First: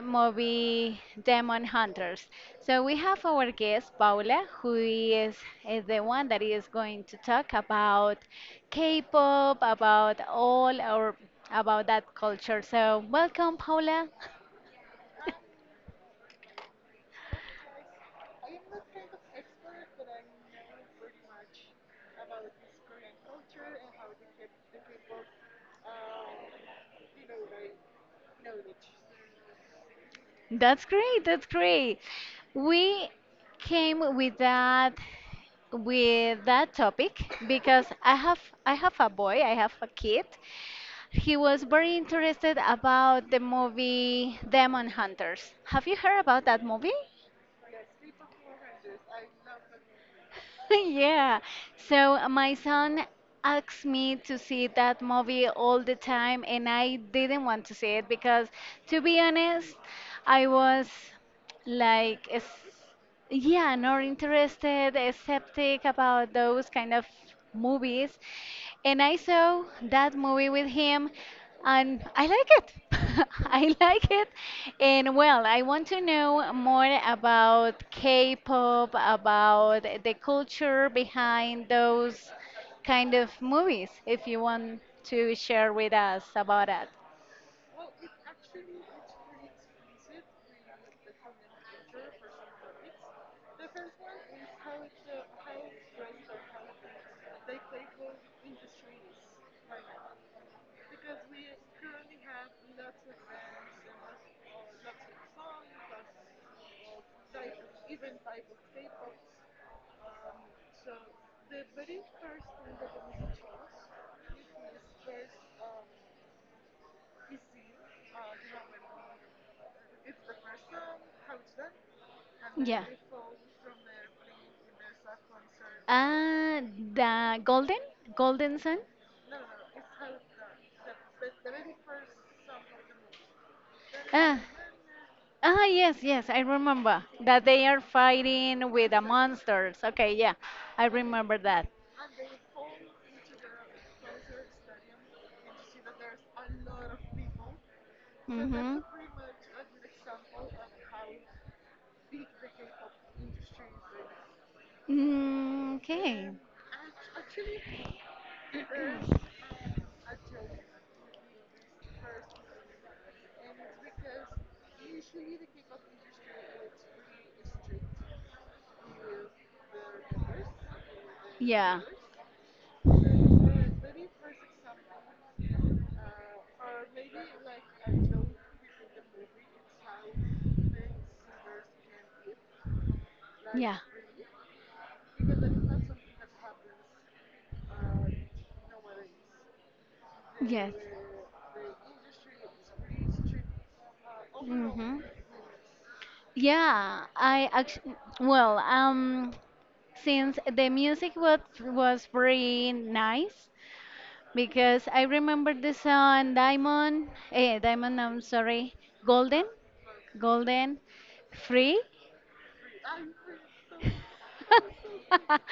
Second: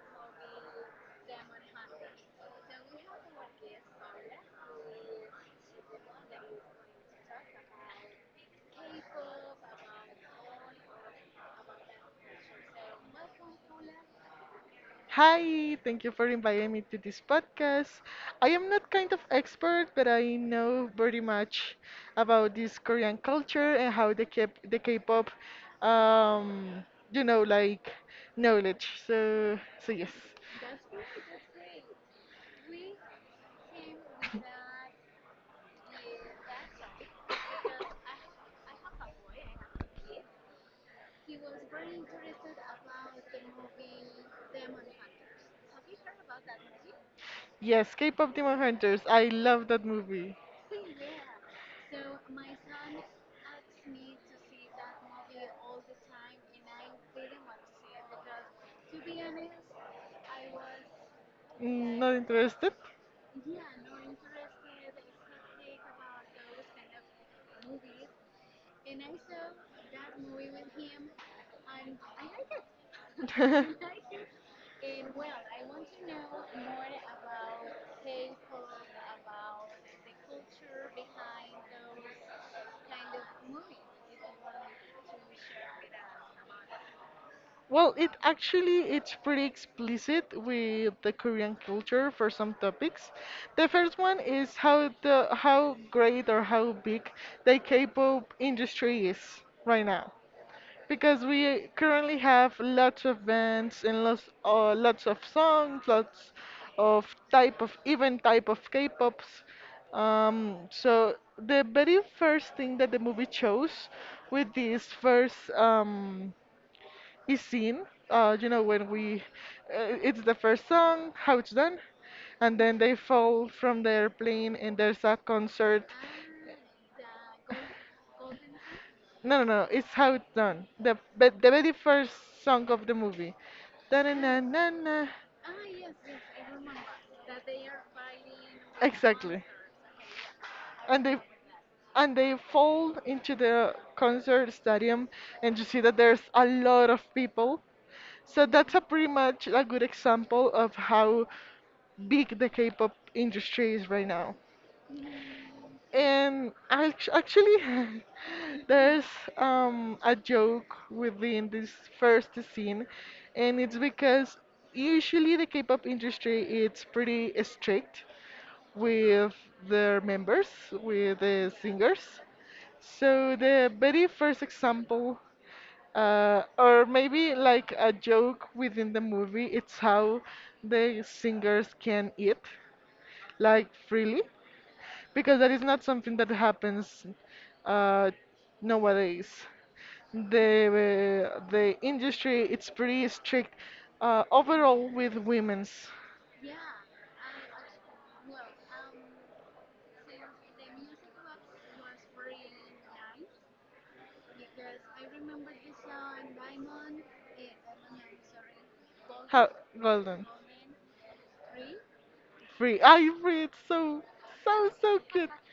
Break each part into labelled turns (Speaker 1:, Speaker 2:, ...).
Speaker 1: movie Demon Hunters. So, we have our guest Paula, who is the one that is going to talk about K pop, about all or about that culture. So, welcome, Paula.
Speaker 2: Hi, thank you for inviting me to this podcast. I am not kind of expert, but I know very much about this Korean culture and how they keep the K-pop, um, you know, like knowledge. So yes,
Speaker 1: That's great. That's great. We came with that topic because I have a boy, I have a kid. He was very interested about the movie Demon Hunters. Have you heard about that movie?
Speaker 2: yes, K-pop Demon Hunters. I love that movie.
Speaker 1: Yeah. So my son asked me to see that movie all the time, and I didn't want to see it because, to be honest, I was
Speaker 2: Mm, not
Speaker 1: like
Speaker 2: interested?
Speaker 1: yeah, not interested, skeptic about those kind of movies. And I saw that movie with him and I like it. I like it. And well, I want to know more about K-pop, about the culture behind those kind of movies, if you want to share with us about that.
Speaker 2: Well, it actually it's pretty explicit with the Korean culture for some topics. The first one is how the how great or how big the K-pop industry is right now, because we currently have lots of bands and lots of songs, lots of type of even type of K-pops. So the very first thing that the movie chose with this first is seen. You know, it's the first song, how it's done, and then
Speaker 1: Yeah.
Speaker 2: they fall from the airplane, and there's a concert.
Speaker 1: Ah, the golden, golden sun.
Speaker 2: No, no, no, it's how it's done. The but the very first song of the movie.
Speaker 1: Ah,
Speaker 2: Da-na-na-na-na.
Speaker 1: ah, yes, yes, I remember that they are fighting with the
Speaker 2: Exactly.
Speaker 1: monsters. Okay, yeah, I
Speaker 2: And they
Speaker 1: remember that.
Speaker 2: and they fall into the concert stadium, and you see that there's a lot of people, so that's
Speaker 1: Mm-hmm.
Speaker 2: a pretty much a good example of how big the K-pop industry is right now.
Speaker 1: Mm, okay.
Speaker 2: And actually, there's a joke within this first scene, and it's because usually the K-pop industry it's pretty strict with their members, with the
Speaker 1: Yeah.
Speaker 2: singers. So the very first example or maybe like a joke within the movie, it's how the singers can eat, like
Speaker 1: Yeah.
Speaker 2: freely, because that is not something that happens uh, nowadays.
Speaker 1: Yes.
Speaker 2: The industry it's pretty strict overall
Speaker 1: Mhm.
Speaker 2: with women's.
Speaker 1: Yeah, I actually, well, um, since the music was very nice, because I remember the song Diamond, Diamond, I'm sorry, Golden,
Speaker 2: How golden
Speaker 1: Golden, Free.
Speaker 2: free? I free. It's so cute.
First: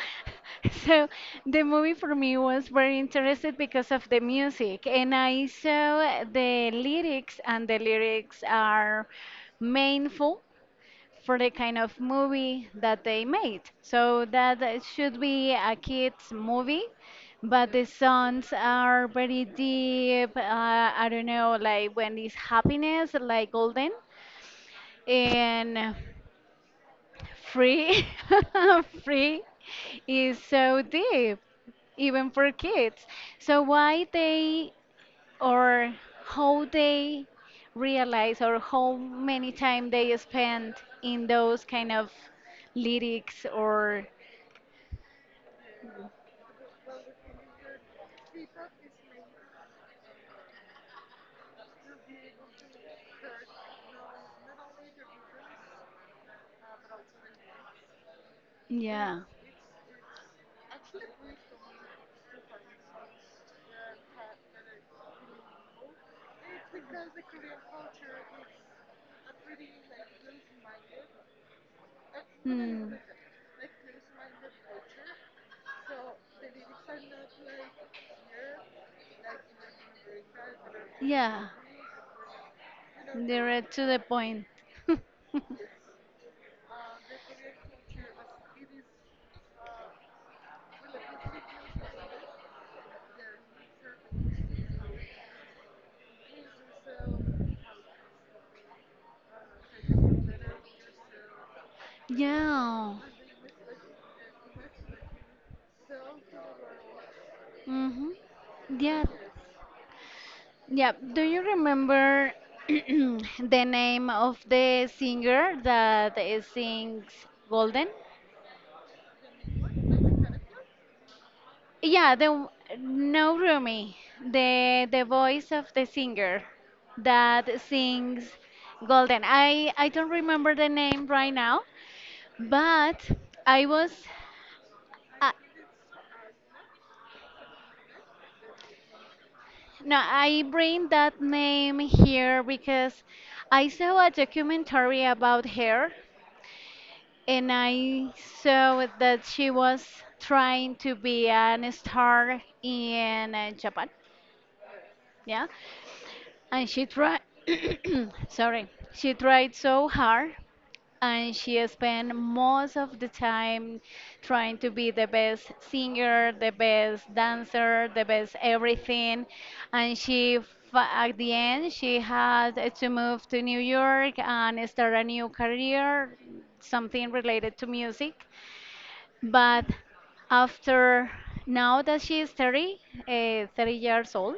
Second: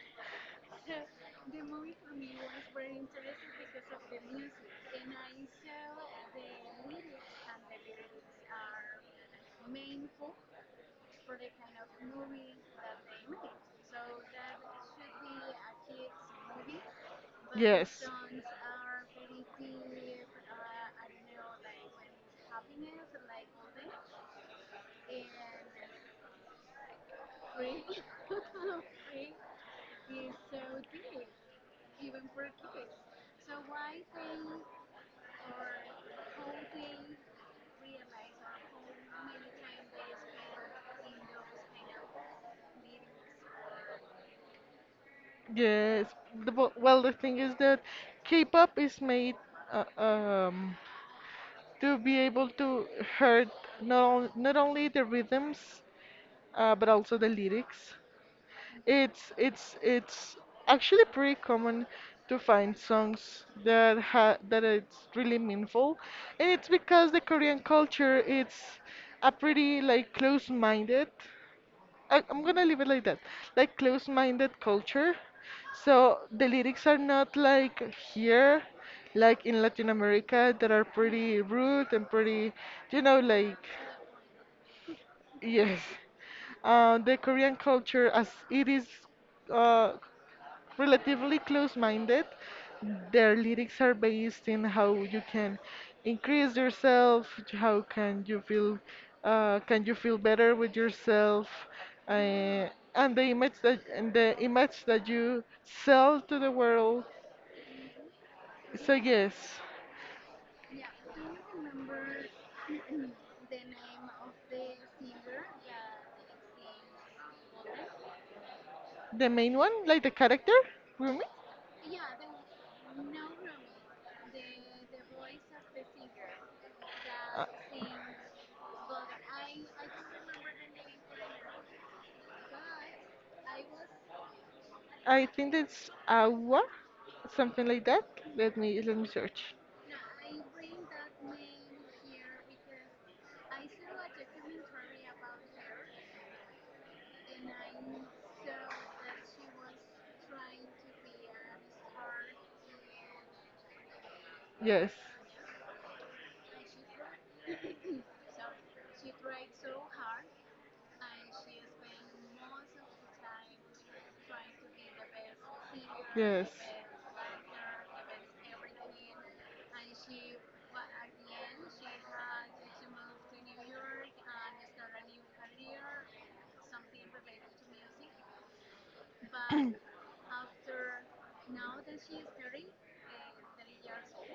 Speaker 1: So the movie for me was very interested because of the music, and I saw the lyrics, and the lyrics are meaningful for the kind of movie that they made. So that should be a kids movie, but the
Speaker 2: Yes.
Speaker 1: songs are very deep. I don't know, like when it's happiness, like golden and free, free is so deep even for kids. So why they or how they realize or how many time they spend in those kind of lyrics or
Speaker 2: Yes. Well, the thing is that K-pop is made uh, um, to be able to hurt not only the rhythms but also the lyrics.
Speaker 1: yeah.
Speaker 2: It's actually pretty common to find songs that it's really meaningful, and it's because the Korean culture it's a pretty like close-minded. I'm gonna leave it
Speaker 1: Hmm.
Speaker 2: like that, like close-minded culture. So the lyrics are not like here, like in Latin America, that are pretty
Speaker 1: Yeah.
Speaker 2: rude and pretty, you know, like
Speaker 1: Direct to the point.
Speaker 2: yes. The Korean culture, as it is uh, relatively close minded. Their lyrics are based in how you can increase yourself, how can you feel better with yourself uh,
Speaker 1: Yeah.
Speaker 2: and the image that and the image that you sell to the world.
Speaker 1: Mm-hmm.
Speaker 2: So
Speaker 1: Yeah.
Speaker 2: yes,
Speaker 1: Yeah. Do you remember the name of the singer that sings Golden?
Speaker 2: the main one, like the character, Rumi.
Speaker 1: Yeah, the no Rumi, the voice of the singer
Speaker 2: Uh,
Speaker 1: that sings Golden. I don't remember the name right now, but I was
Speaker 2: I
Speaker 1: I,
Speaker 2: think it's agua, something like that. Let me search.
Speaker 1: No, I bring that name here because I saw a documentary about her and I saw that she was trying to be an star in Japan.
Speaker 2: Yes,
Speaker 1: Yeah. And she tried, sorry, she tried so hard, and she spent most of the time trying to be the best singer, the
Speaker 2: yes.
Speaker 1: best dancer, the best everything. And at the end, she had to move to New York and start a new career, something related to music. But after now that she is 30, 30 years old,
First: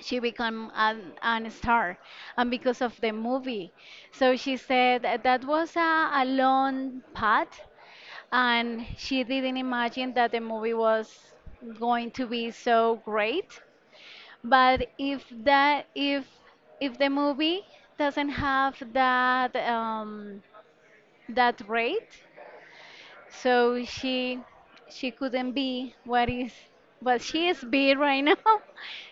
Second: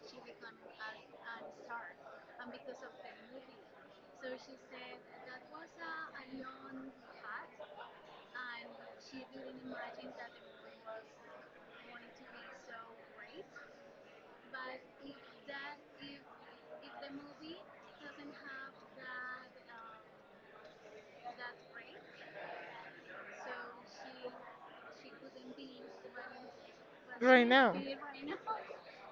Speaker 1: she became an star and because of the movie so she said that that was a long path and she didn't imagine that the movie was going to be so great but if that if the movie doesn't have that that rate so she couldn't be what is what
Speaker 2: Right
Speaker 1: she is
Speaker 2: now.
Speaker 1: being right now.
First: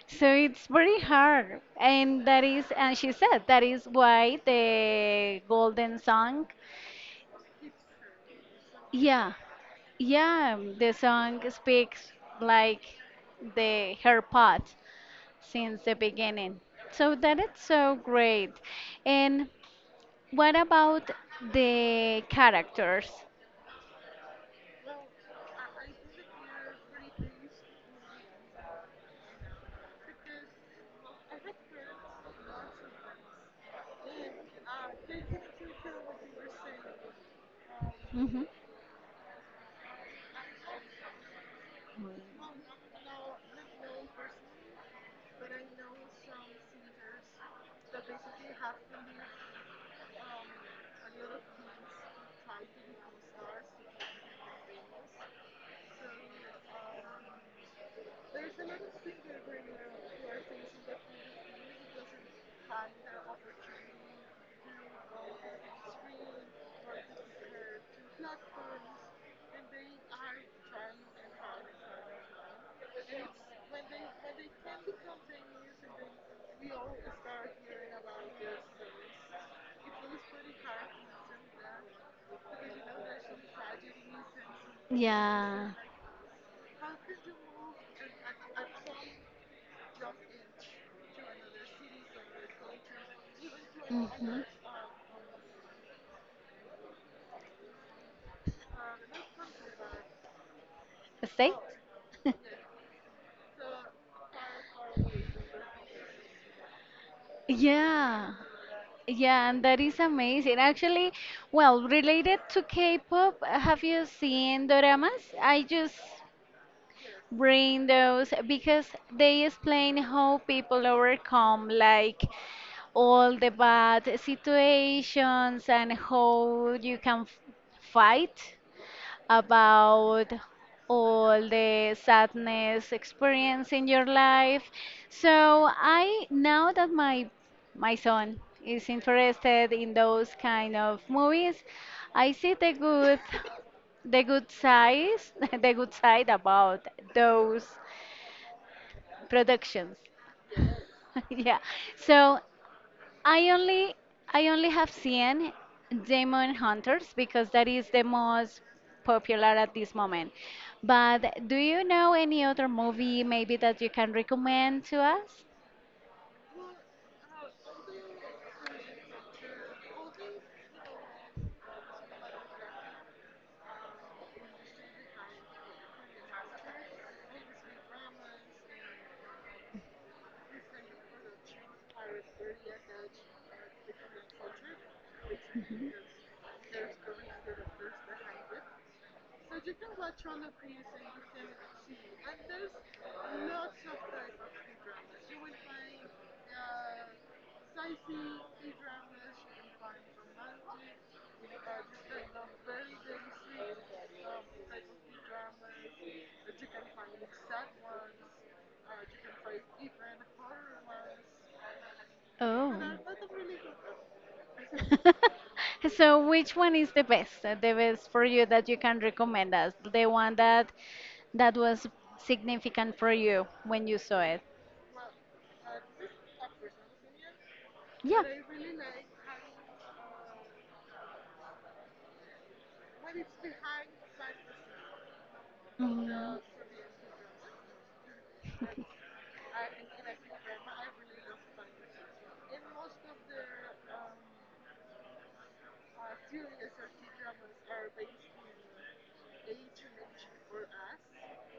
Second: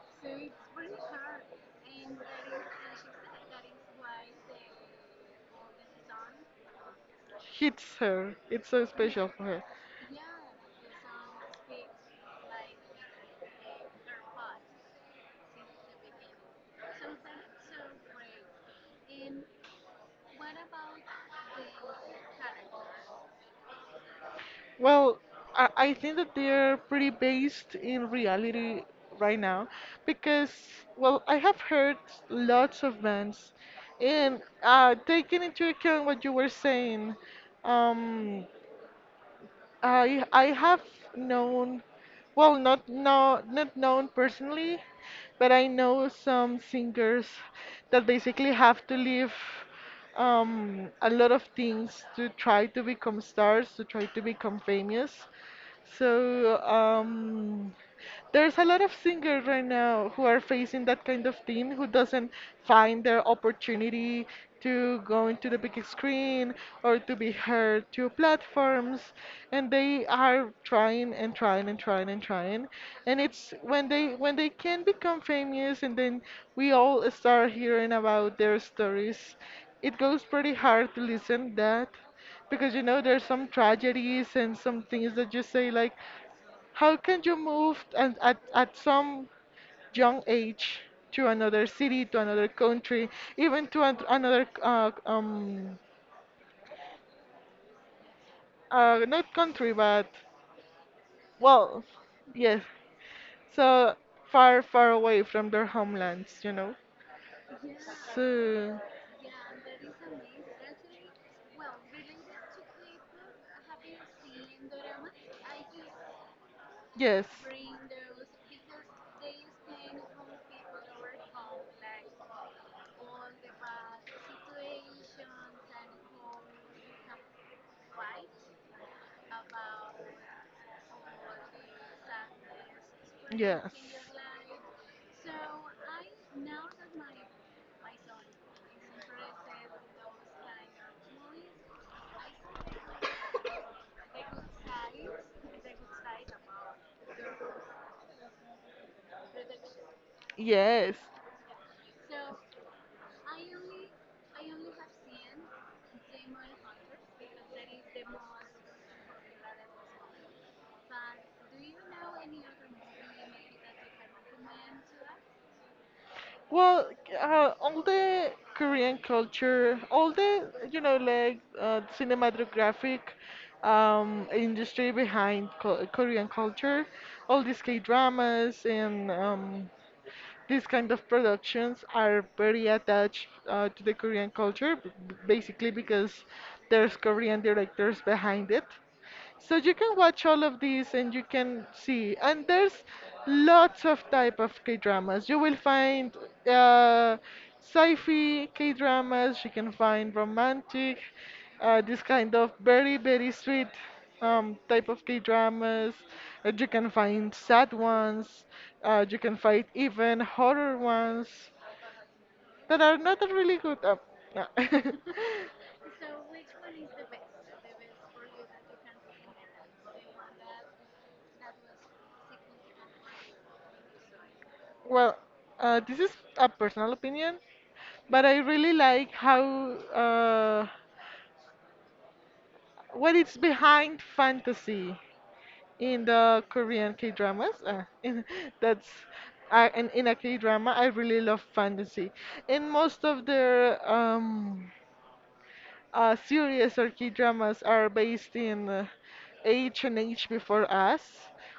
Speaker 1: So it's very hard. And that is and she said that is why the golden song.
Speaker 2: Hits her. It's so special
Speaker 1: Yeah.
Speaker 2: for her.
Speaker 1: Yeah, the song speaks like the her part since the beginning. So that is so great. And what about the characters?
Speaker 2: Well, I think that they're pretty based in reality right now because, well, I have heard lots of bands, and taking into account what you were saying,
Speaker 1: Hmm.
Speaker 2: um, I have known, well, not known personally, but I know some singers that basically have to leave a lot of things to try to become stars, to try to become famous. So there's a lot of singers right now who are facing that kind of thing, who doesn't find their opportunity to go into the big screen or to be heard to platforms, and they are trying and trying and trying and trying. And it's when they can become famous, and then we all start hearing about their stories. It goes pretty hard to listen that. Because you know, there's some tragedies and some things that you say
Speaker 1: Yeah.
Speaker 2: like, how can you move and at some young age to another city, to another country, even to
Speaker 1: Hmm.
Speaker 2: another not country but
Speaker 1: The Stay.
Speaker 2: well, yes, so far away from their homelands, you know.
Speaker 1: Yeah,
Speaker 2: So
Speaker 1: yeah, and that is amazing. Actually, well, related to K-pop, have you seen doramas? I just
Speaker 2: yes,
Speaker 1: bring those because they explain how people overcome like all the bad situations and how you can fight about all the sadness
Speaker 2: yes.
Speaker 1: experience in your life. So I now that my son is interested in those kind of movies, I see the good size the good side about those productions.
Speaker 2: Yes.
Speaker 1: Yeah. So I only I only have seen Demon Hunters because that is the most popular at this moment. But do you know any other movie maybe that you can recommend to us?
Speaker 2: Well, all the Korean culture, all the, you know, like cinematographic industry behind co Korean culture, all these K-dramas and these kind of productions are very attached to the Korean culture, basically because there's Korean directors behind it. So you can watch all of these and you can see. And there's lots of type of K-dramas. You will find uh, sci-fi K-dramas. You can find romantic, this kind of very, very sweet type of K dramas. You can find sad ones. You can find even horror ones that are
Speaker 1: Oh.
Speaker 2: not that really good. No.
Speaker 1: So which one is the best? The best for you that you can recommend us? The one that that was significant for you when you saw it?
Speaker 2: well, this is a personal opinion,
Speaker 1: Yeah.
Speaker 2: but I really like how uh, what is behind fantasy in
Speaker 1: Mm.
Speaker 2: the Korean K dramas. That's in a K drama, I really love fantasy. In most of their series or key dramas are based in age and age before us,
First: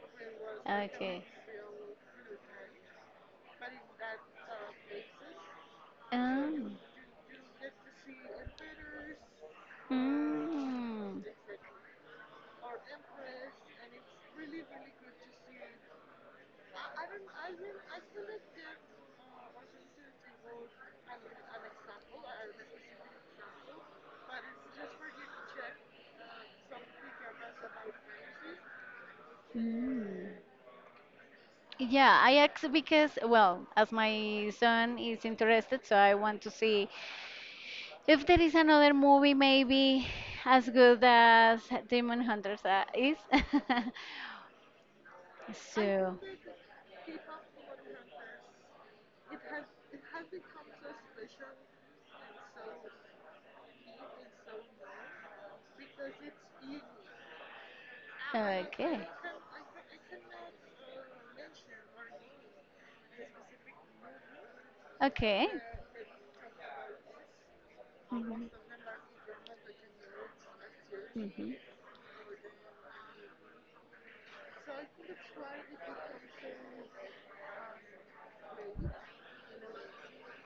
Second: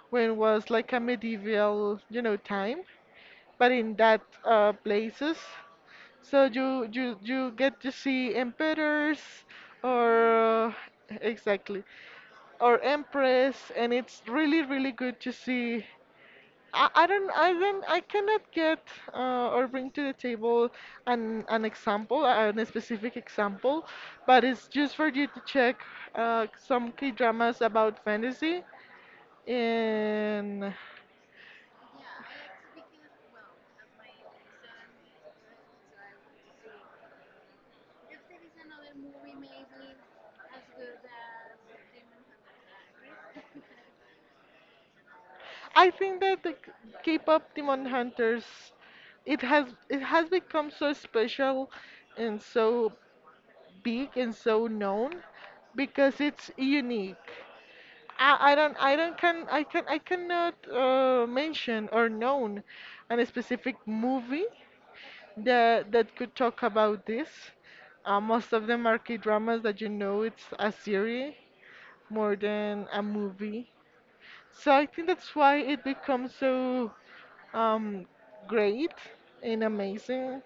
Speaker 2: when it was like a
Speaker 1: Okay.
Speaker 2: medieval, you know, time, but in that places. So
Speaker 1: Um.
Speaker 2: you get to see emperors or
Speaker 1: Mm.
Speaker 2: exactly or empress, and it's really good to see. I cannot get or bring to the table an specific example, but it's just for you to check some K dramas about fantasy,
Speaker 1: Mm.
Speaker 2: and
Speaker 1: Yeah, I asked because, well, as my son is interested, so I want to see if there is another movie maybe as good as Demon Hunters is.
Speaker 2: I
Speaker 1: So.
Speaker 2: think that K-pop Demon Hunters it has become so special and so big and so known because it's unique. I
Speaker 1: Okay.
Speaker 2: don't can I cannot mention or known a specific movie
Speaker 1: Okay.
Speaker 2: that could talk about this. Most of
Speaker 1: Hmm.
Speaker 2: them are K dramas that you know it's a series
Speaker 1: Hmm.
Speaker 2: more than a movie. So I think that's why it becomes so um, great and amazing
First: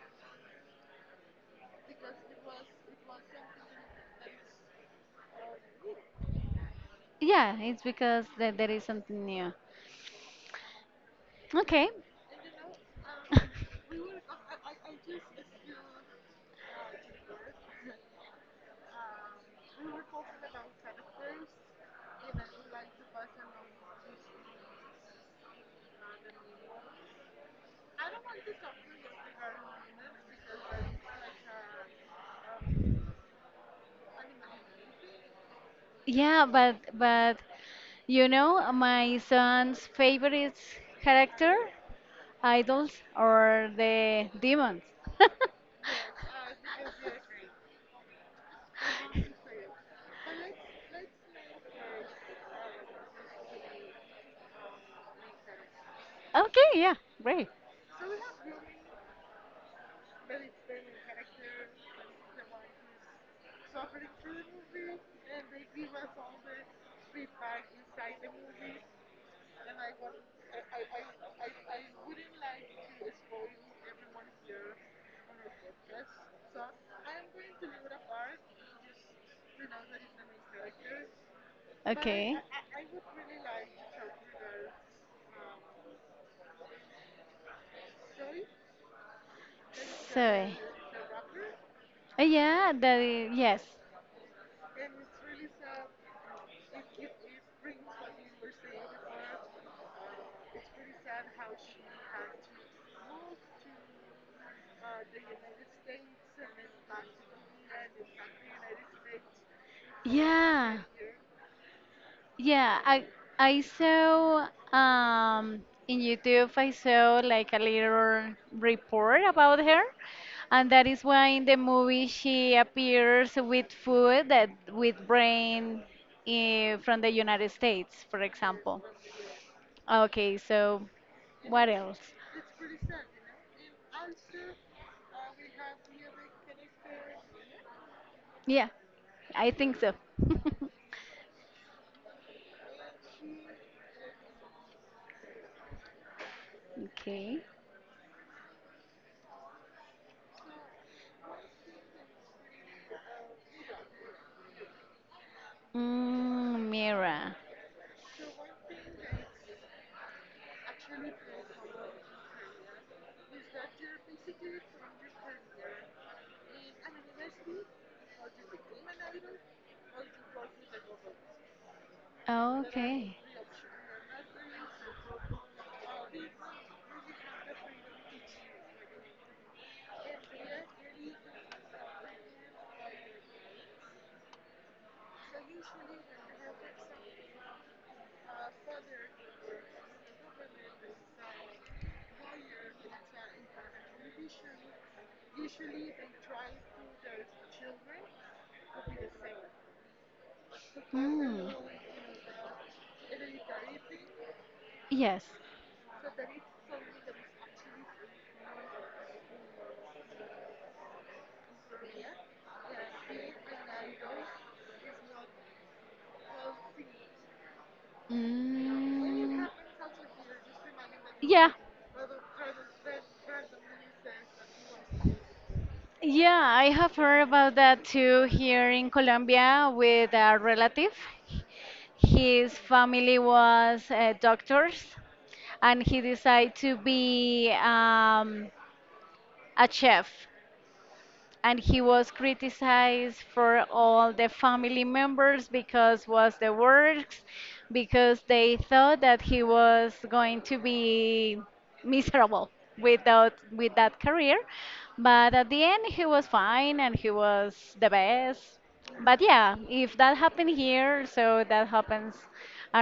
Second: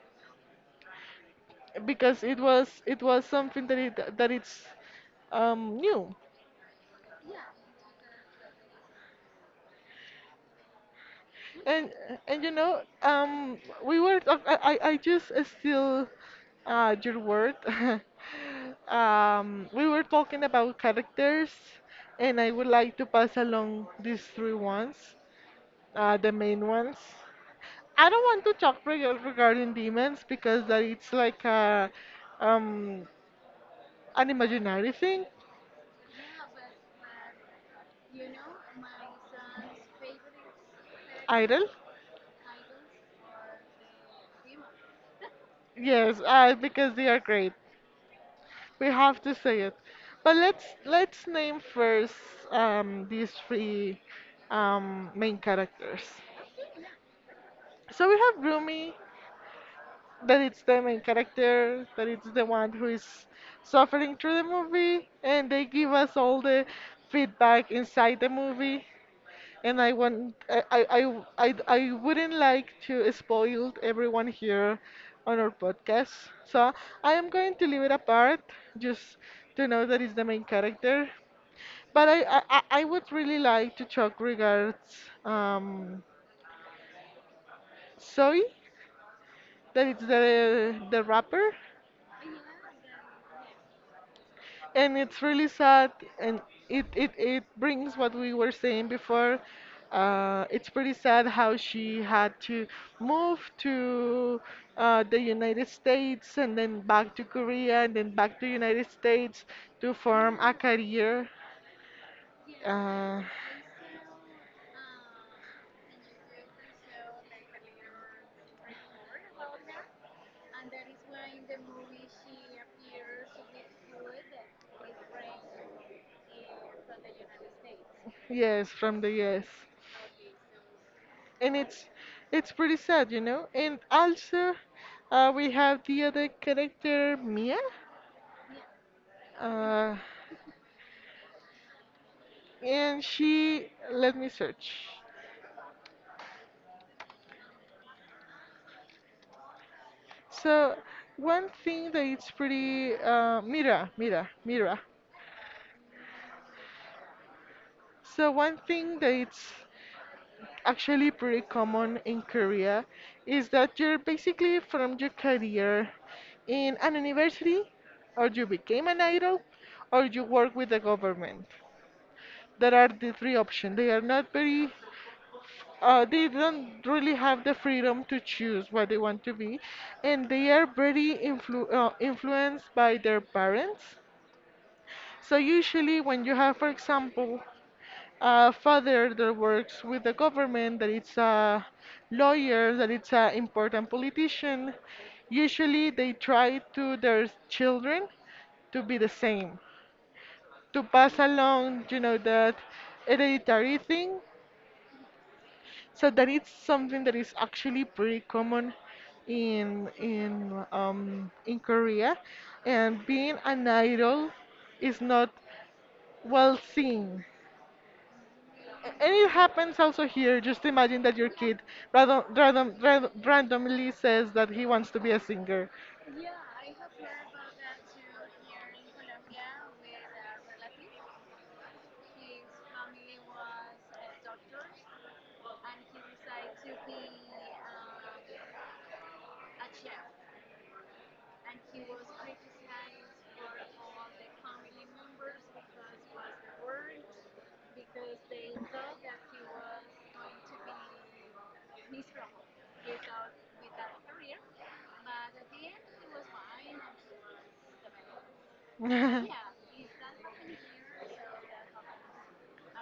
Speaker 2: because it was something that it's new.
Speaker 1: Yeah, it's because that there is something new. Okay.
Speaker 2: And and you know, we were talk- I just still your word. We were talking about characters, and I would like to pass along these three ones, the main ones. I don't want to talk regarding demons because that it's like a um an imaginary thing,
Speaker 1: Yeah, but you know my son's favorite character,
Speaker 2: idol.
Speaker 1: idols or the demons.
Speaker 2: Yes, because they are great. We have to say it. But let's name first these three main characters.
Speaker 1: Okay, yeah, great.
Speaker 2: So we have Rumi, that it's the main character, that it's the one who is suffering through the movie, and they give us all the feedback inside the movie. And I want I wouldn't like to spoil everyone here on our podcast. So I am going to leave it apart just to know that it's the main character. But I,
Speaker 1: Okay.
Speaker 2: I, I I would really like to talk regards um, Zoe, that it's
Speaker 1: So.
Speaker 2: the rapper,
Speaker 1: Yeah, that is, yes.
Speaker 2: and it's really sad, and it brings what we were saying before. It's pretty sad how she had to move to the United States and then back to Korea and then back to United States to form a
Speaker 1: Yeah.
Speaker 2: career.
Speaker 1: Yeah, I
Speaker 2: Uh,
Speaker 1: I saw in YouTube I saw like a little report about her and that is why in the movie she appears with food that with brain from the United States, for
Speaker 2: yes,
Speaker 1: example.
Speaker 2: from the US.
Speaker 1: Okay, so
Speaker 2: And
Speaker 1: what else?
Speaker 2: it's pretty sad, you know. And also, we have the other character Mia,
Speaker 1: Yeah, I think so.
Speaker 2: uh, and she let me search.
Speaker 1: Okay.
Speaker 2: So one thing that it's pretty Mira.
Speaker 1: Mm, Mira.
Speaker 2: So one thing that it's actually pretty common in Korea is that you're basically from your career in an university, or you became an idol, or you work with the government. There are the
Speaker 1: Okay.
Speaker 2: three options. They are not very, they don't really have the freedom to choose what they want to be, and they are very influenced by their parents. So usually, when you have, for example, a father that works with the government, that it's a lawyer, that it's an important politician, usually they try to their children to be the same, to pass
Speaker 1: Mm.
Speaker 2: along, you know, that hereditary thing.
Speaker 1: Yes.
Speaker 2: So that is something that is actually pretty common in in Korea, and being an idol is not well seen. And it
Speaker 1: Mm.
Speaker 2: happens also here. Just imagine that your
Speaker 1: Yeah.
Speaker 2: kid randomly says that he wants to be a singer.
Speaker 1: Yeah, I have heard about that too here in Colombia with a relative. His family was doctors and he decided to be a chef. And he was criticized for all the family members because was the works because they thought that he was going to be miserable without with that career but at the end he was fine and he was the best but yeah if that happened here so that happens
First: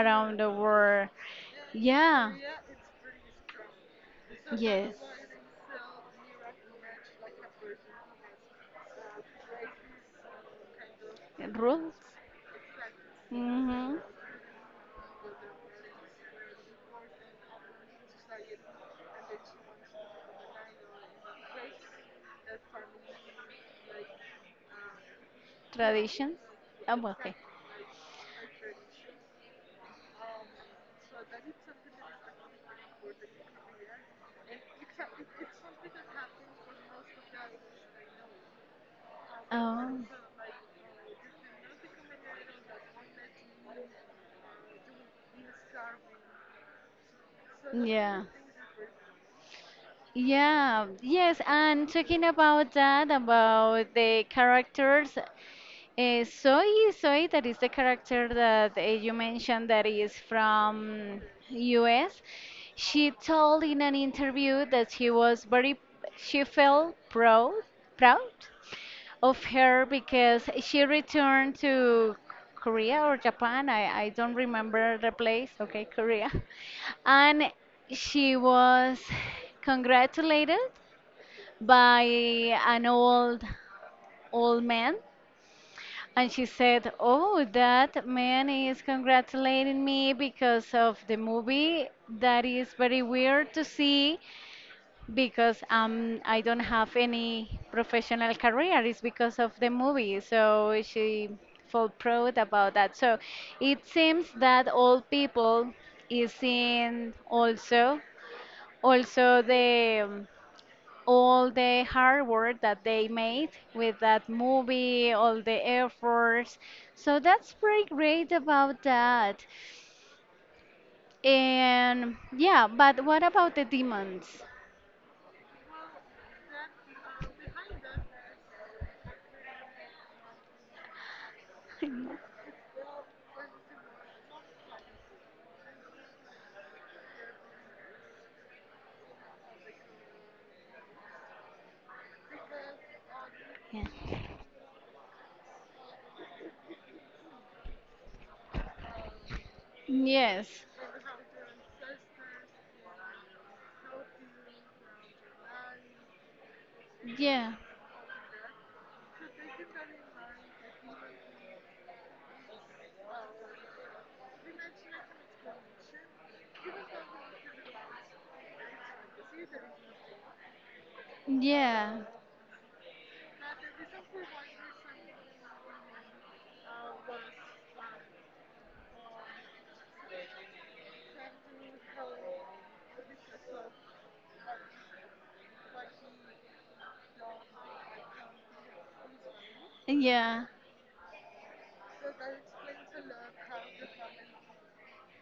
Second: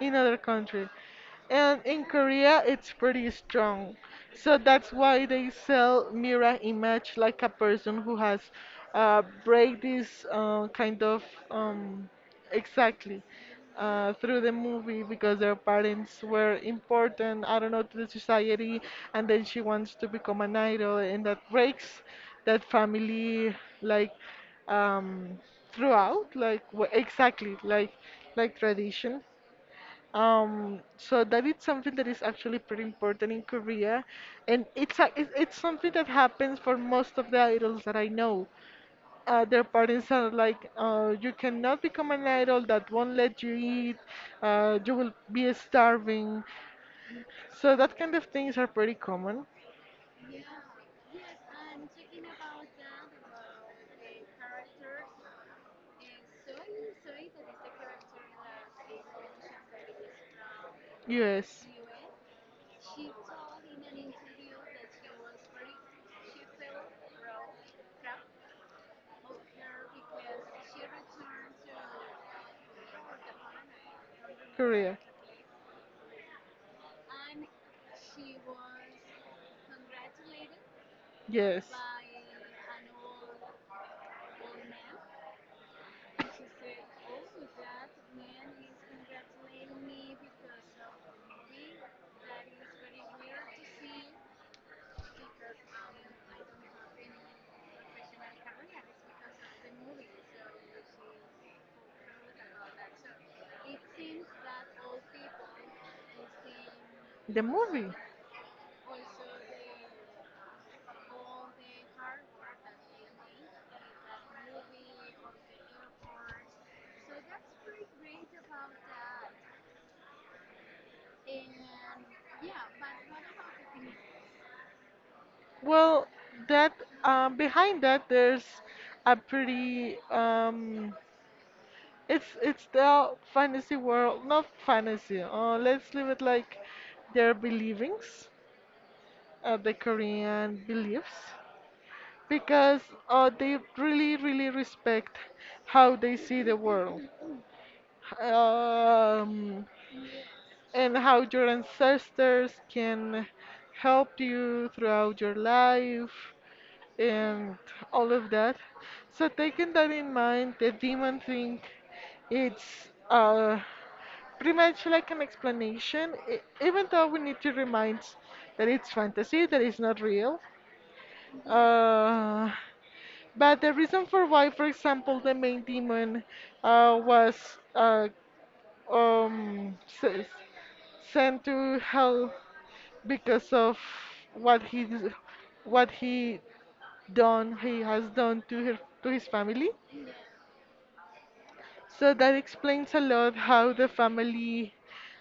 Speaker 2: in other
Speaker 1: the
Speaker 2: countries.
Speaker 1: world.
Speaker 2: And in
Speaker 1: Yeah.
Speaker 2: Korea, it's pretty strong. So that's
Speaker 1: Yes.
Speaker 2: why they sell mirror image like a person who has break this kind of
Speaker 1: Rules.
Speaker 2: um, exactly
Speaker 1: Hmm.
Speaker 2: through the movie because their parents were important, I don't know, to the society, and then she wants to become an idol, and that breaks that family like um, throughout,
Speaker 1: Traditions.
Speaker 2: like
Speaker 1: Oh, okay.
Speaker 2: exactly like tradition. So that is something that is actually pretty important in Korea, and it's it's something that happens for most of the idols that I know. Their
Speaker 1: Oh,
Speaker 2: parents are like, you cannot become an idol that won't let you eat, you will be starving. So that kind of
Speaker 1: yeah.
Speaker 2: things are pretty common.
Speaker 1: Yeah, yes, and talking about that, about the characters, Soy, Soy, that is the character that you mentioned that is from
Speaker 2: Yes.
Speaker 1: US. She told in an interview that she felt proud, proud of her because she returned to Korea or Japan. I don't remember
Speaker 2: Korea.
Speaker 1: the place. Okay, Korea. And she was congratulated
Speaker 2: Yes.
Speaker 1: by an old man. And she said, "Oh, that man is congratulating me because of the movie. That is very weird to see because I don't have any professional career. It's because of the movie." So she felt proud about that. So it seems that all people is in
Speaker 2: The movie.
Speaker 1: also also the all the hard work that they made with that movie, all the efforts. So that's pretty great about that. And yeah, but what about the demons?
Speaker 2: Well, that behind that there's a pretty it's the fantasy world, not fantasy. Let's leave it like their believings. The Korean beliefs because they really,
Speaker 1: Yeah.
Speaker 2: really respect how they see the world, um,
Speaker 1: Yes.
Speaker 2: and how your ancestors can help you throughout your life
Speaker 1: Yeah.
Speaker 2: and all of that. So, taking that in mind, the demon thing, it's uh, pretty much like an explanation, even though we need to remind that it's fantasy, that it's not real.
Speaker 1: Yeah,
Speaker 2: Uh, but the reason for why, for example, the main demon uh, was uh, um, s- sent to hell because of what he what he done he has done to her to his family.
Speaker 1: yeah,
Speaker 2: So that explains a lot how the family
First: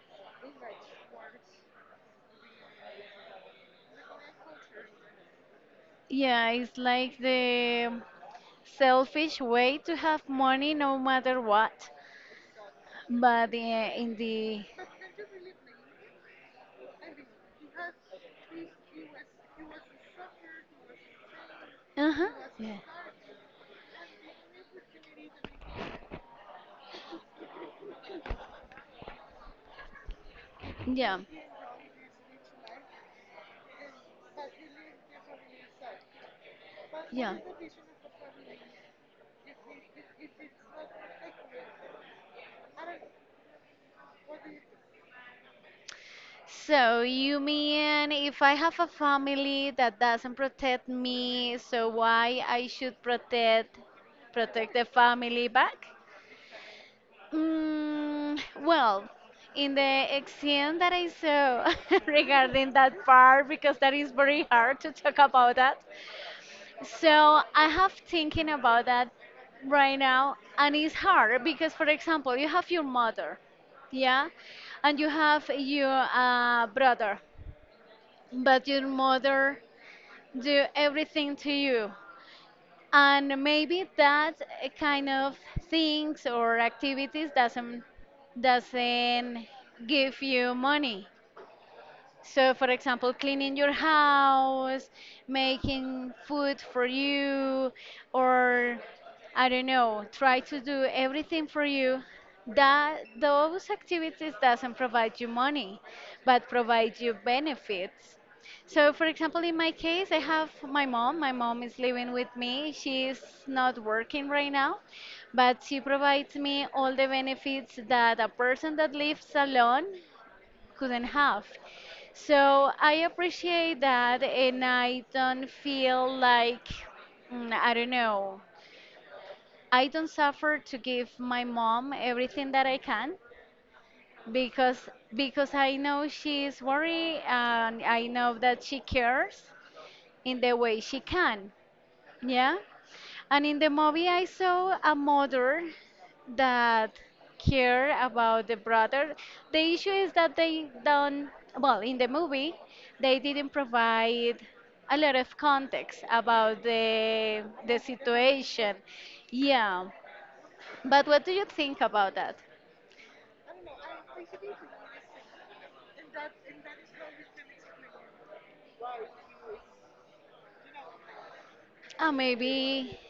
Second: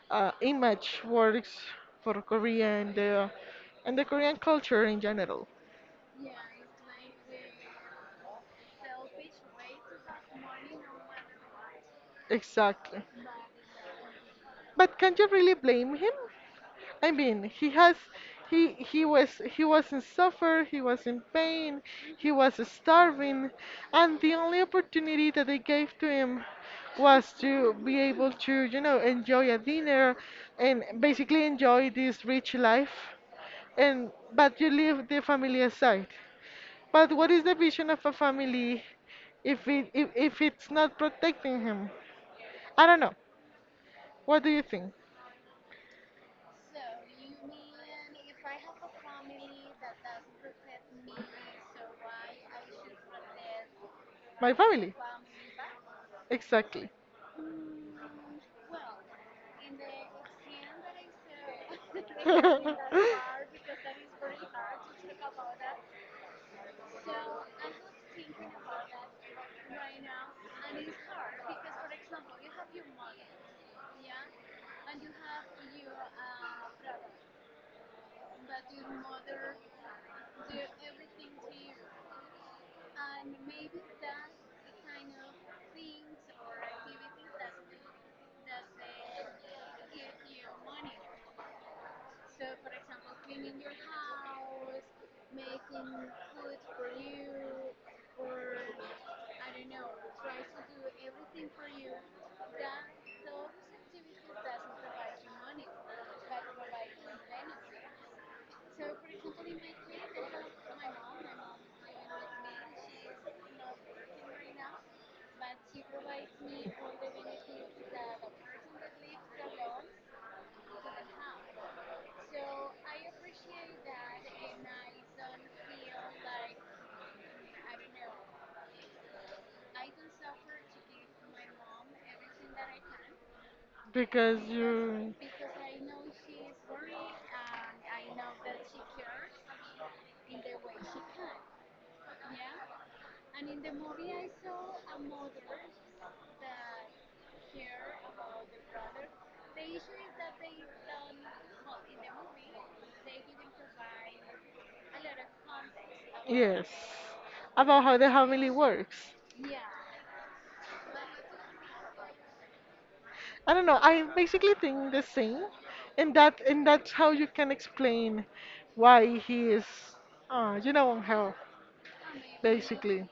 Speaker 2: image works for Korea and the Korean culture in general.
Speaker 1: yeah. It's like the selfish way to have money, no matter what.
Speaker 2: Exactly.
Speaker 1: But in the
Speaker 2: But can you really blame him? I mean, he was in suffer, he was in pain,
Speaker 1: uh-huh,
Speaker 2: he was
Speaker 1: yeah,
Speaker 2: starving, and the only opportunity that they gave to him was to be able to, enjoy a dinner and
Speaker 1: yeah,
Speaker 2: basically enjoy this rich life. And but you leave the family aside. But what
Speaker 1: yeah.
Speaker 2: is the vision of a family if it's not protecting him? I don't know. What do you think?
Speaker 1: So you mean if I have a family that doesn't protect me, so why I should
Speaker 2: My
Speaker 1: protect the
Speaker 2: family.
Speaker 1: family back?
Speaker 2: Exactly.
Speaker 1: Mm, well, in the exam that I saw regarding that part, because that is very hard to talk about that. So I have thinking about that right now, and it's hard because, for example, you have your mother, yeah, and you have your brother, but your mother do everything to you and maybe that kind of things or activities doesn't give you money. So, for example, cleaning your house, making food for you, or I don't know, try to do everything for you. That those activities doesn't provide you money, but provide you benefits. So, for example, in my case, I have my mom. My mom is living with me. She is not working right now, but she provides me all the benefits that a person that lives alone couldn't have. So I appreciate that, and I don't feel like, mm, I don't know, I don't suffer to give my mom everything that I can
Speaker 2: because
Speaker 1: because
Speaker 2: you.
Speaker 1: I know she is worried and I know that she cares in the way she can. Yeah. And in the movie, I saw a mother that care about the brother. The issue is that they don't, well, in the movie, they didn't provide a lot of context about
Speaker 2: Yes.
Speaker 1: the
Speaker 2: About how the family
Speaker 1: situation.
Speaker 2: works.
Speaker 1: Yeah. But what do you think about that?
Speaker 2: I don't know. I basically think the same, and that's how you can explain why he is, on hell,
Speaker 1: Maybe
Speaker 2: basically.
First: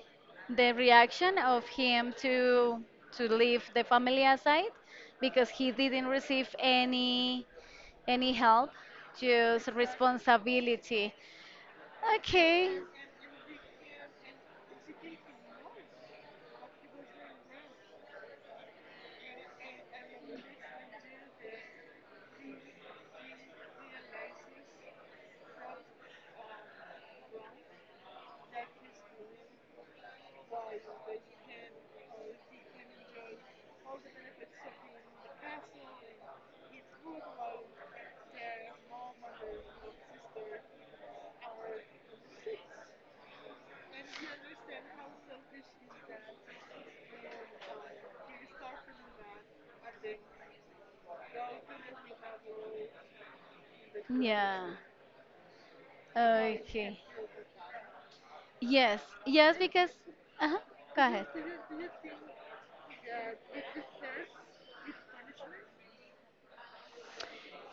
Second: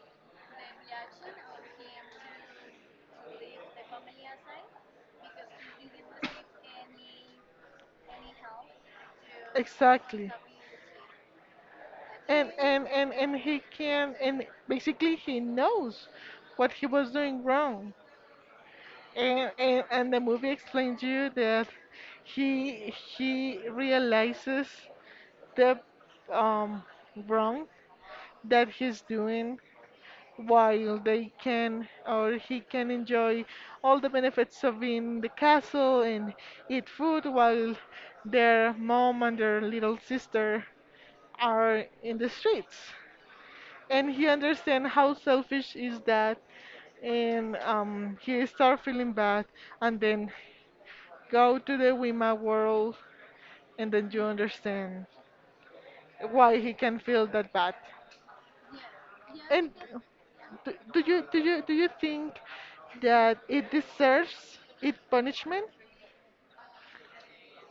Speaker 1: the reaction of him to leave the family aside because he didn't receive any help just
Speaker 2: Exactly.
Speaker 1: responsibility.
Speaker 2: and
Speaker 1: Okay.
Speaker 2: and and and he can, and basically he knows what he was doing wrong, and the movie explains you that he realizes the um wrong that he's doing while they can or he can enjoy all the benefits of being in the castle and eat food while their mom and their little sister are in the streets, and he understand how selfish is that. And he start feeling bad and then go to the Wima world, and then you
Speaker 1: Yeah,
Speaker 2: understand why he can
Speaker 1: okay.
Speaker 2: feel that bad.
Speaker 1: Yes, yes,
Speaker 2: And
Speaker 1: because uh-huh. Go ahead.
Speaker 2: do you think that it deserves it punishment?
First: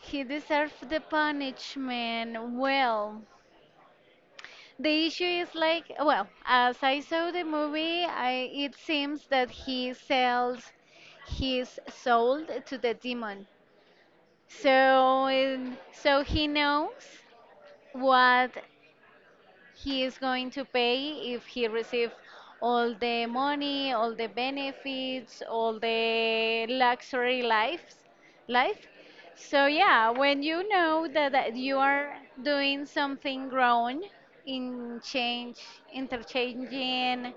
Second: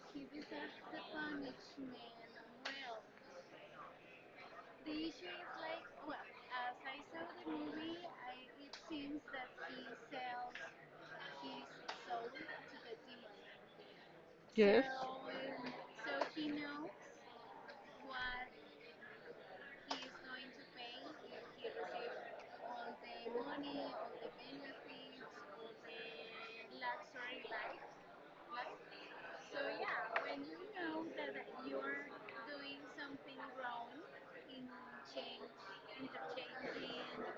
Speaker 1: He deserved the punishment well. The issue is like, well, as I saw the movie, it seems that he sells his soul to the demon.
Speaker 2: Yes,
Speaker 1: So, so he knows what he is going to pay if he receive all the money, all the benefits, all the life. So yeah, when you know that, that you are doing something wrong in interchanging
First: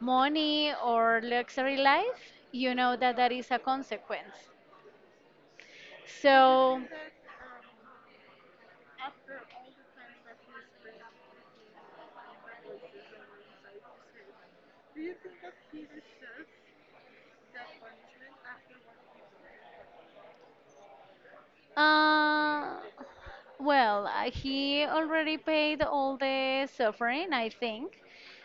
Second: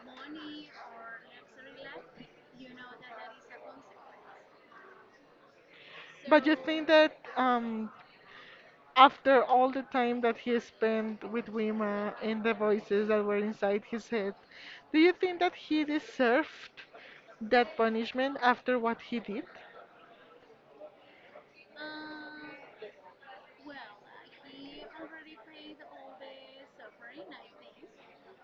Speaker 1: money or luxury life, you know that that is a consequence.
Speaker 2: but you
Speaker 1: So
Speaker 2: think that after all the time that he spent with Wima and the voices that were inside his head, do you think that he deserved that punishment after what he did?
Speaker 1: Uh, well, he already paid all the suffering, I think.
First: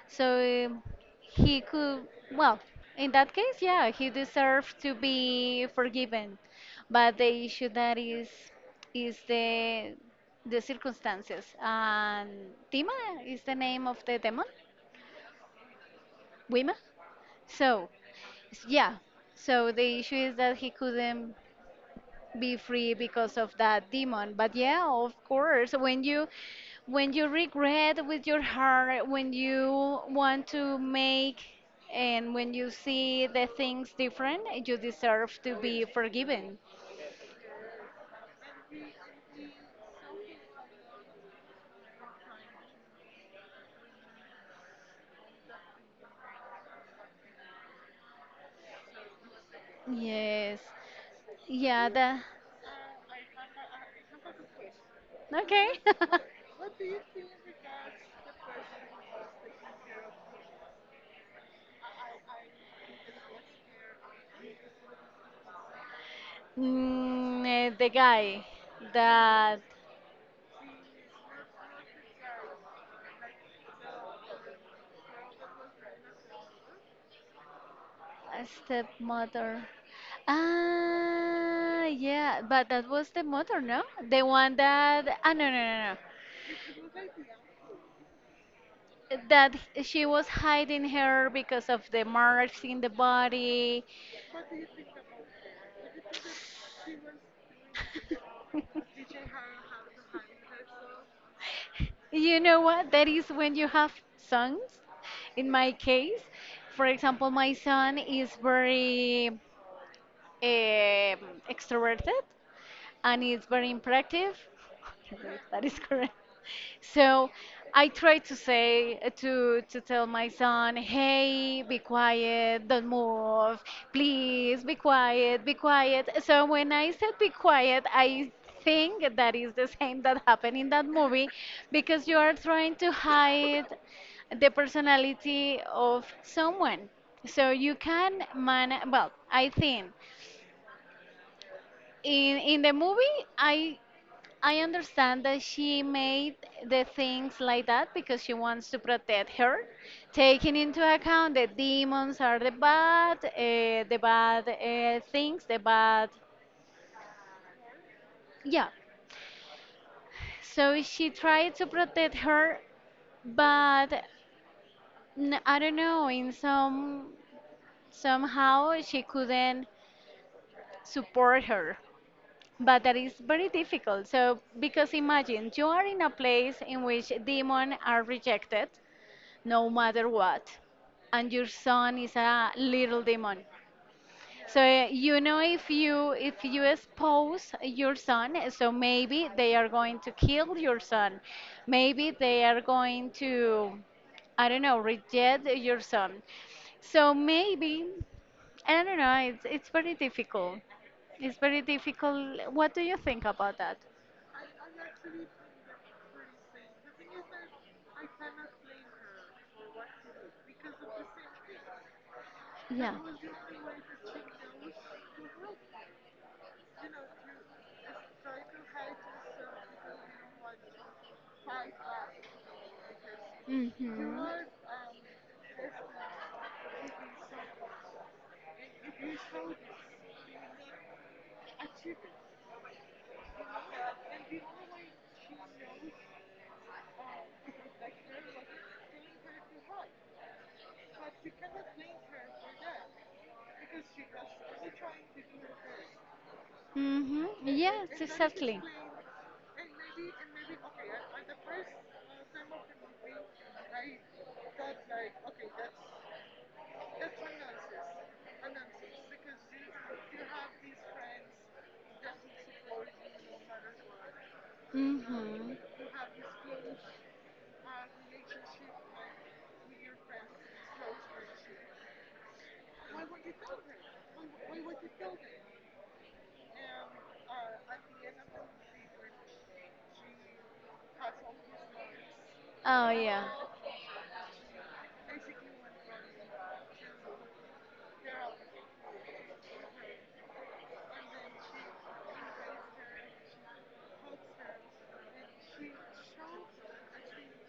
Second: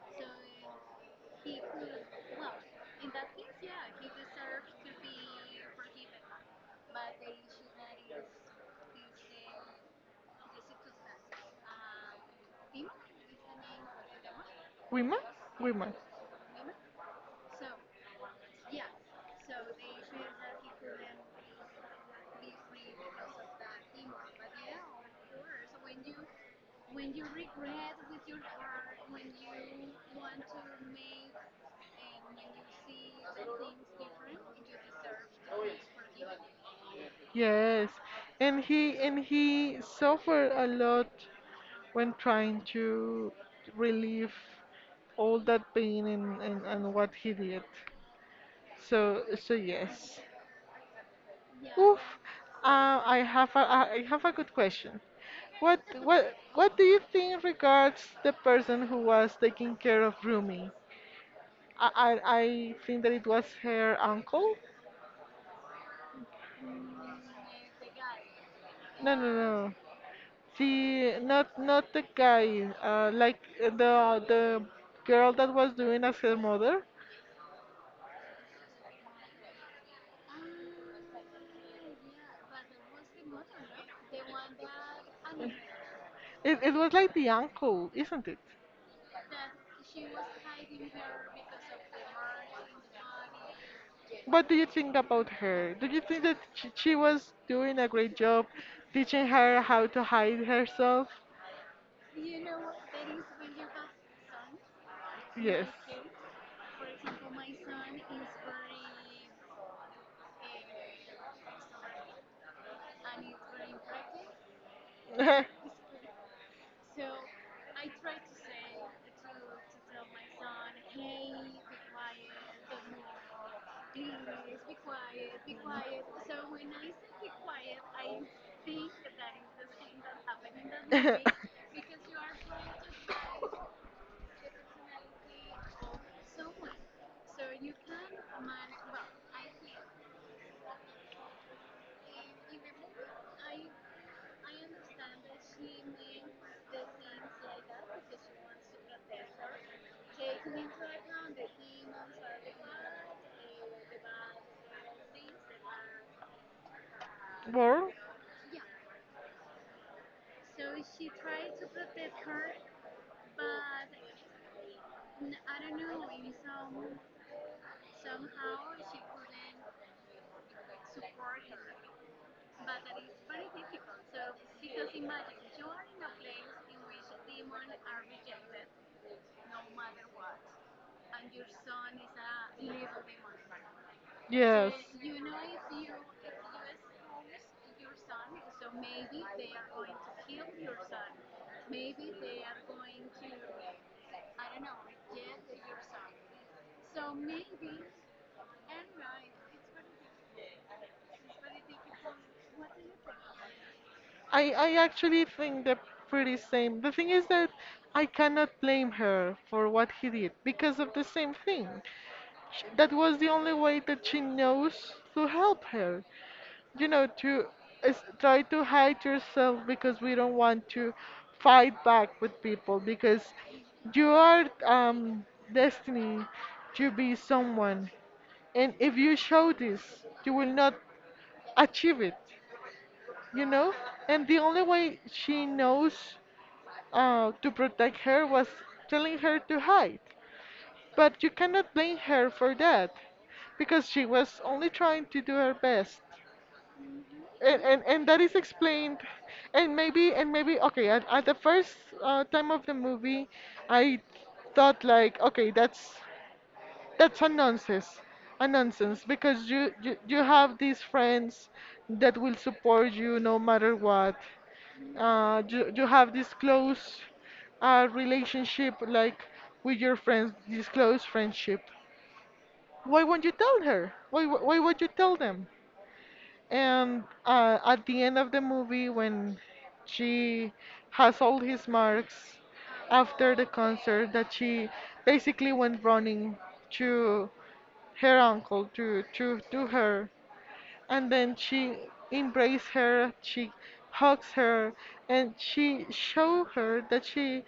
Speaker 1: So he could, well, in that case, yeah, he deserves to be forgiven. But the issue that is the circumstances. And Tima is the name of the demon,
Speaker 2: Wima? Wima.
Speaker 1: Wima. So, yeah. So the issue is that he couldn't be free because of that demon. But yeah, of course, when you regret with your heart, when you want to make and when you see the things different, you deserve to be forgiven.
Speaker 2: Yes. And he suffered a lot when trying to relieve all that pain and, what he did. So so yes.
Speaker 1: Yes. Yeah, the
Speaker 2: Oof. I have a good question.
Speaker 1: okay.
Speaker 2: What do you think regards the person who was taking care of Rumi? I think that it was her uncle.
Speaker 1: The guy
Speaker 2: No, no,
Speaker 1: that
Speaker 2: no. The not not the guy. Like, the girl that was doing as her mother.
Speaker 1: a stepmother. Ah, yeah, but that was the mother, no? The one that ah no.
Speaker 2: It was like the uncle, isn't it?
Speaker 1: That she was hiding her because of the marks in the body.
Speaker 2: What do you think about her? Do you think that she was doing a great job teaching her how to hide herself?
Speaker 1: You know what? That is when you have sons. In
Speaker 2: Yes.
Speaker 1: my case, for example, my son is very um, extroverted and is very impractive. That is correct. So I try to say to tell my son, "Hey, be quiet, don't move. Please be quiet." So when I said be quiet, I think that is the same that happened in that movie because you are trying to hide the personality of someone. So you can man well, I think in the movie I understand that she made the things like that because she wants to protect her, taking into account that demons are the bad things, the bad,
Speaker 2: More?
Speaker 1: yeah. So she tried to protect her, but n- I don't know. In some somehow she couldn't support her, but that is very difficult. So because imagine you are in a place in which demons are rejected no matter what. And your son is a little demon. So
Speaker 2: Yes.
Speaker 1: you know if you expose your son, so maybe they are going to kill your son. Maybe they are going to I don't know, reject your son. So maybe I don't know, it's very difficult. It's very difficult. What do you think about that?
Speaker 2: I actually think they're pretty same. The thing is that I cannot blame her for what he did because of the same thing. That
Speaker 1: Yeah.
Speaker 2: was the only way that she knows to help her, you know, to is try to hide yourself because we don't want to fight back with people because
Speaker 1: Mhm.
Speaker 2: you are destined to be someone, and if you show this you will not achieve it, you know. And the only way she knows, to protect her was telling her to hide, but you cannot blame her for that because she was only trying to do her best.
Speaker 1: Hmm. Yes,
Speaker 2: And that is
Speaker 1: exactly.
Speaker 2: explained. And maybe, okay, at the first time of the movie, I thought like, okay, that's a nonsense, a nonsense, because you, you have these friends that will support you no matter what.
Speaker 1: Hmm.
Speaker 2: You, you have this close relationship, like with your friends, this close friendship. Why won't you tell her? Why won't you tell them? And at the end of the movie, when she has all his marks
Speaker 1: Oh yeah,
Speaker 2: after the concert, that she basically went running to her uncle, to her, and then she embraced her, she hugs her, and she show her that she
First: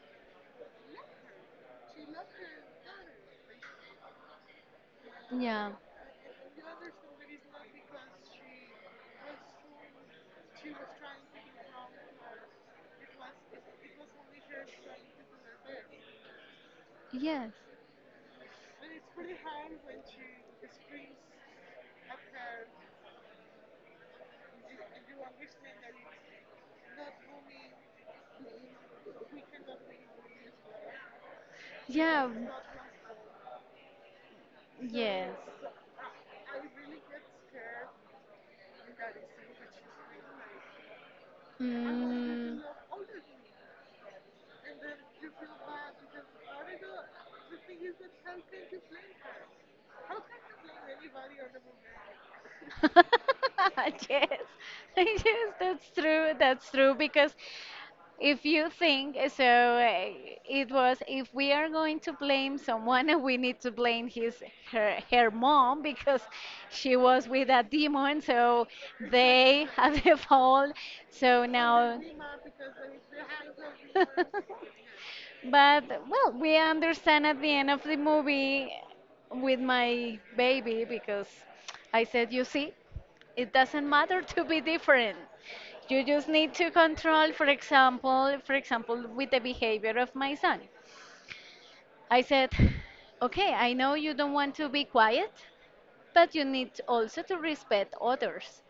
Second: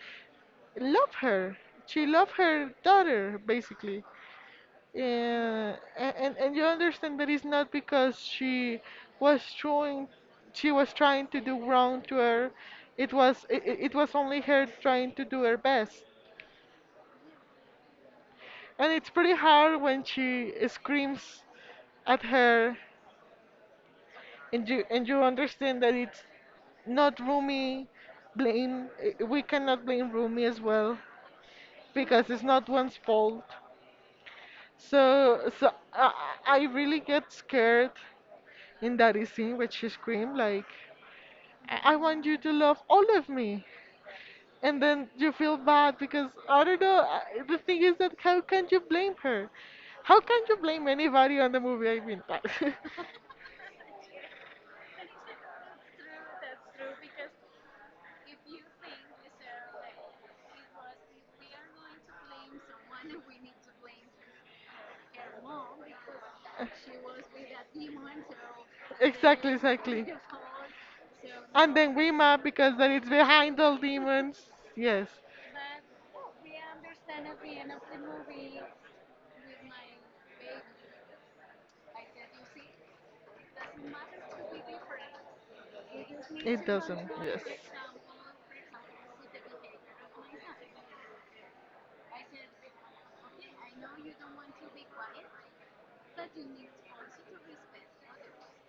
Speaker 2: love her. She love her daughter, basically.
Speaker 1: yeah,
Speaker 2: Yeah, and you understand that it's not because was trying, she was trying to do wrong to her. It was only her trying to do her best.
Speaker 1: yes,
Speaker 2: And it's pretty hard when she screams at her, and you understand that it's not Rumi blame. We cannot blame Rumi as well
Speaker 1: yeah,
Speaker 2: because it's not one's fault.
Speaker 1: yes.
Speaker 2: So I I really get scared in that scene where she screamed like, I want you to
Speaker 1: Mm.
Speaker 2: love all of me. And then you feel bad because I don't know. The thing is that how can you blame her? How can you blame anybody on the movie? I mean, that.
Speaker 1: Yes. Yes, that's true. That's true because if you think so, it was if we are going to blame someone, we need to blame his her her mom because she was with a demon, so they have the fault. So
Speaker 2: And no, then
Speaker 1: now.
Speaker 2: we map because then it's behind all demons. Yes, but
Speaker 1: But well, we understand at the end of the movie with my baby because I said, you see, it doesn't matter to be different. You just need
Speaker 2: it
Speaker 1: to
Speaker 2: doesn't,
Speaker 1: control,
Speaker 2: yes.
Speaker 1: for example, with the behavior of my son. I said, okay, I know you don't want to be quiet, but you need also to respect others.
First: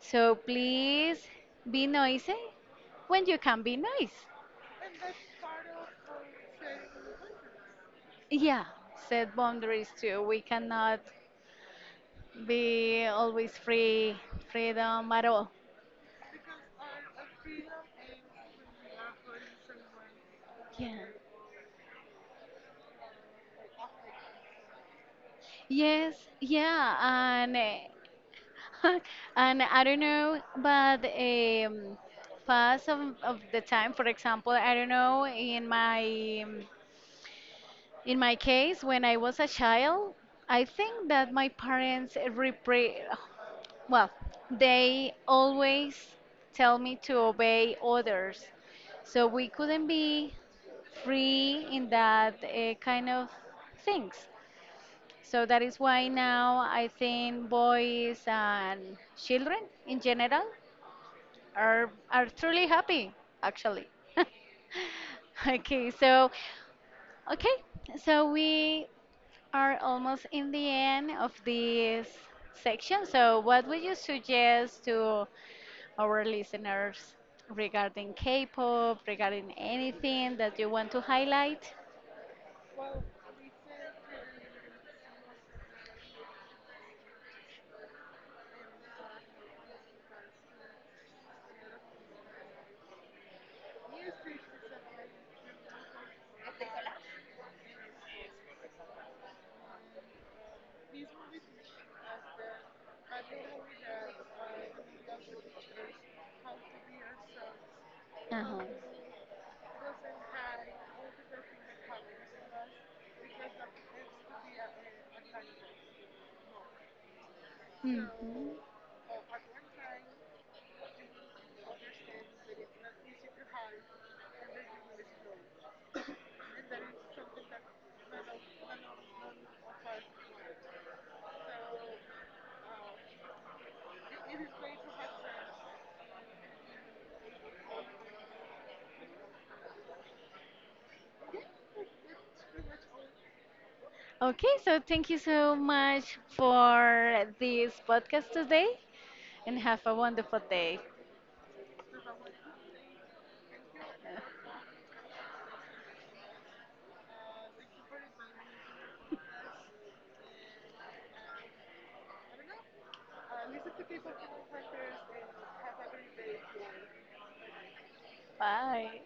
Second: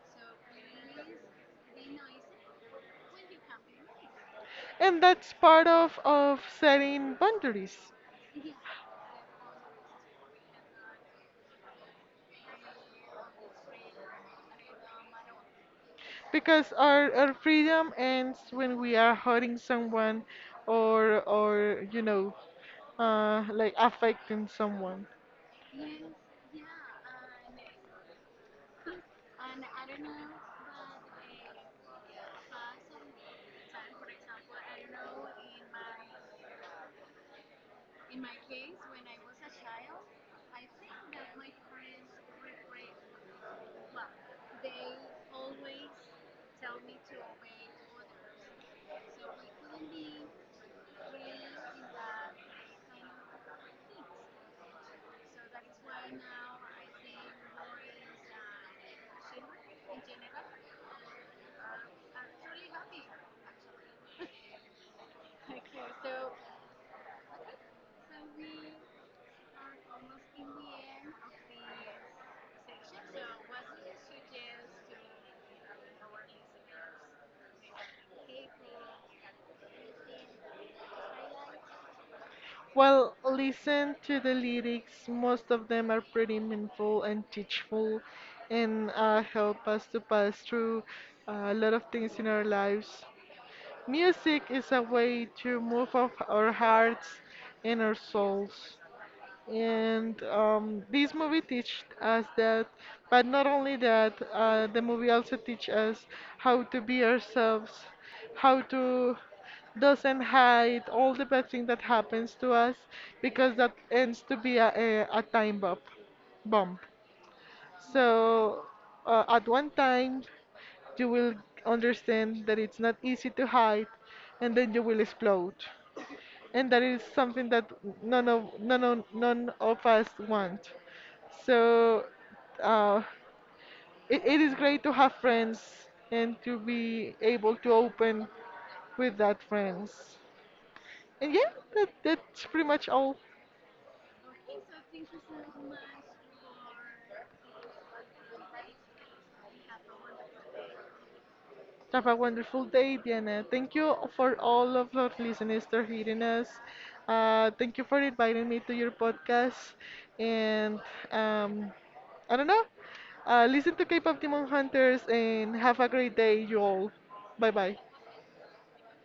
Speaker 1: So please be noisy when you can be nice.
Speaker 2: And that's part of setting boundaries.
Speaker 1: Yeah, set boundaries too. We cannot be always free, freedom at all.
Speaker 2: Because our freedom ends when we are hurting someone,
Speaker 1: Yeah.
Speaker 2: or, you know, like affecting someone.
Speaker 1: Yes. Yeah. And and I don't know, but fast of the time, for example, I don't know in my case when I was a child, I think that my parents repre well, they always tell me to obey others. So we couldn't be free in that kind of things. So that is why now I think boys and children in general are truly happy actually. Okay, okay, so we are almost in the end of this section. So what would you suggest to our listeners regarding K-pop, regarding anything that you want to highlight?
Speaker 2: Well, listen to the lyrics. Most of them are pretty meaningful and teachful, and help us to pass through a lot of things in our lives. Music is a way to move off our hearts and our souls. And this movie teach us that, but not only that, the movie also teach us how to be ourselves, how
Speaker 1: Uh-huh.
Speaker 2: to doesn't hide all the bad thing that happens to us, because that ends to be a time bomb. Bomb.
Speaker 1: Mhm.
Speaker 2: So at one time, you will understand that it's not easy to hide, and then you will explode, and that is something that none of us want. So uh, it, it is great to have friends and to be able to open with that friends. And yeah, that, that's pretty much all.
Speaker 1: Okay, so thank you so much for this podcast today and have a wonderful day.
Speaker 2: Have a wonderful day, Diana. Thank you for all of our listeners for hearing us. Thank you for inviting me to your podcast. And um, I don't know. Listen to K-pop Demon Hunters and have a great day, you all. Bye bye.
Speaker 1: Bye.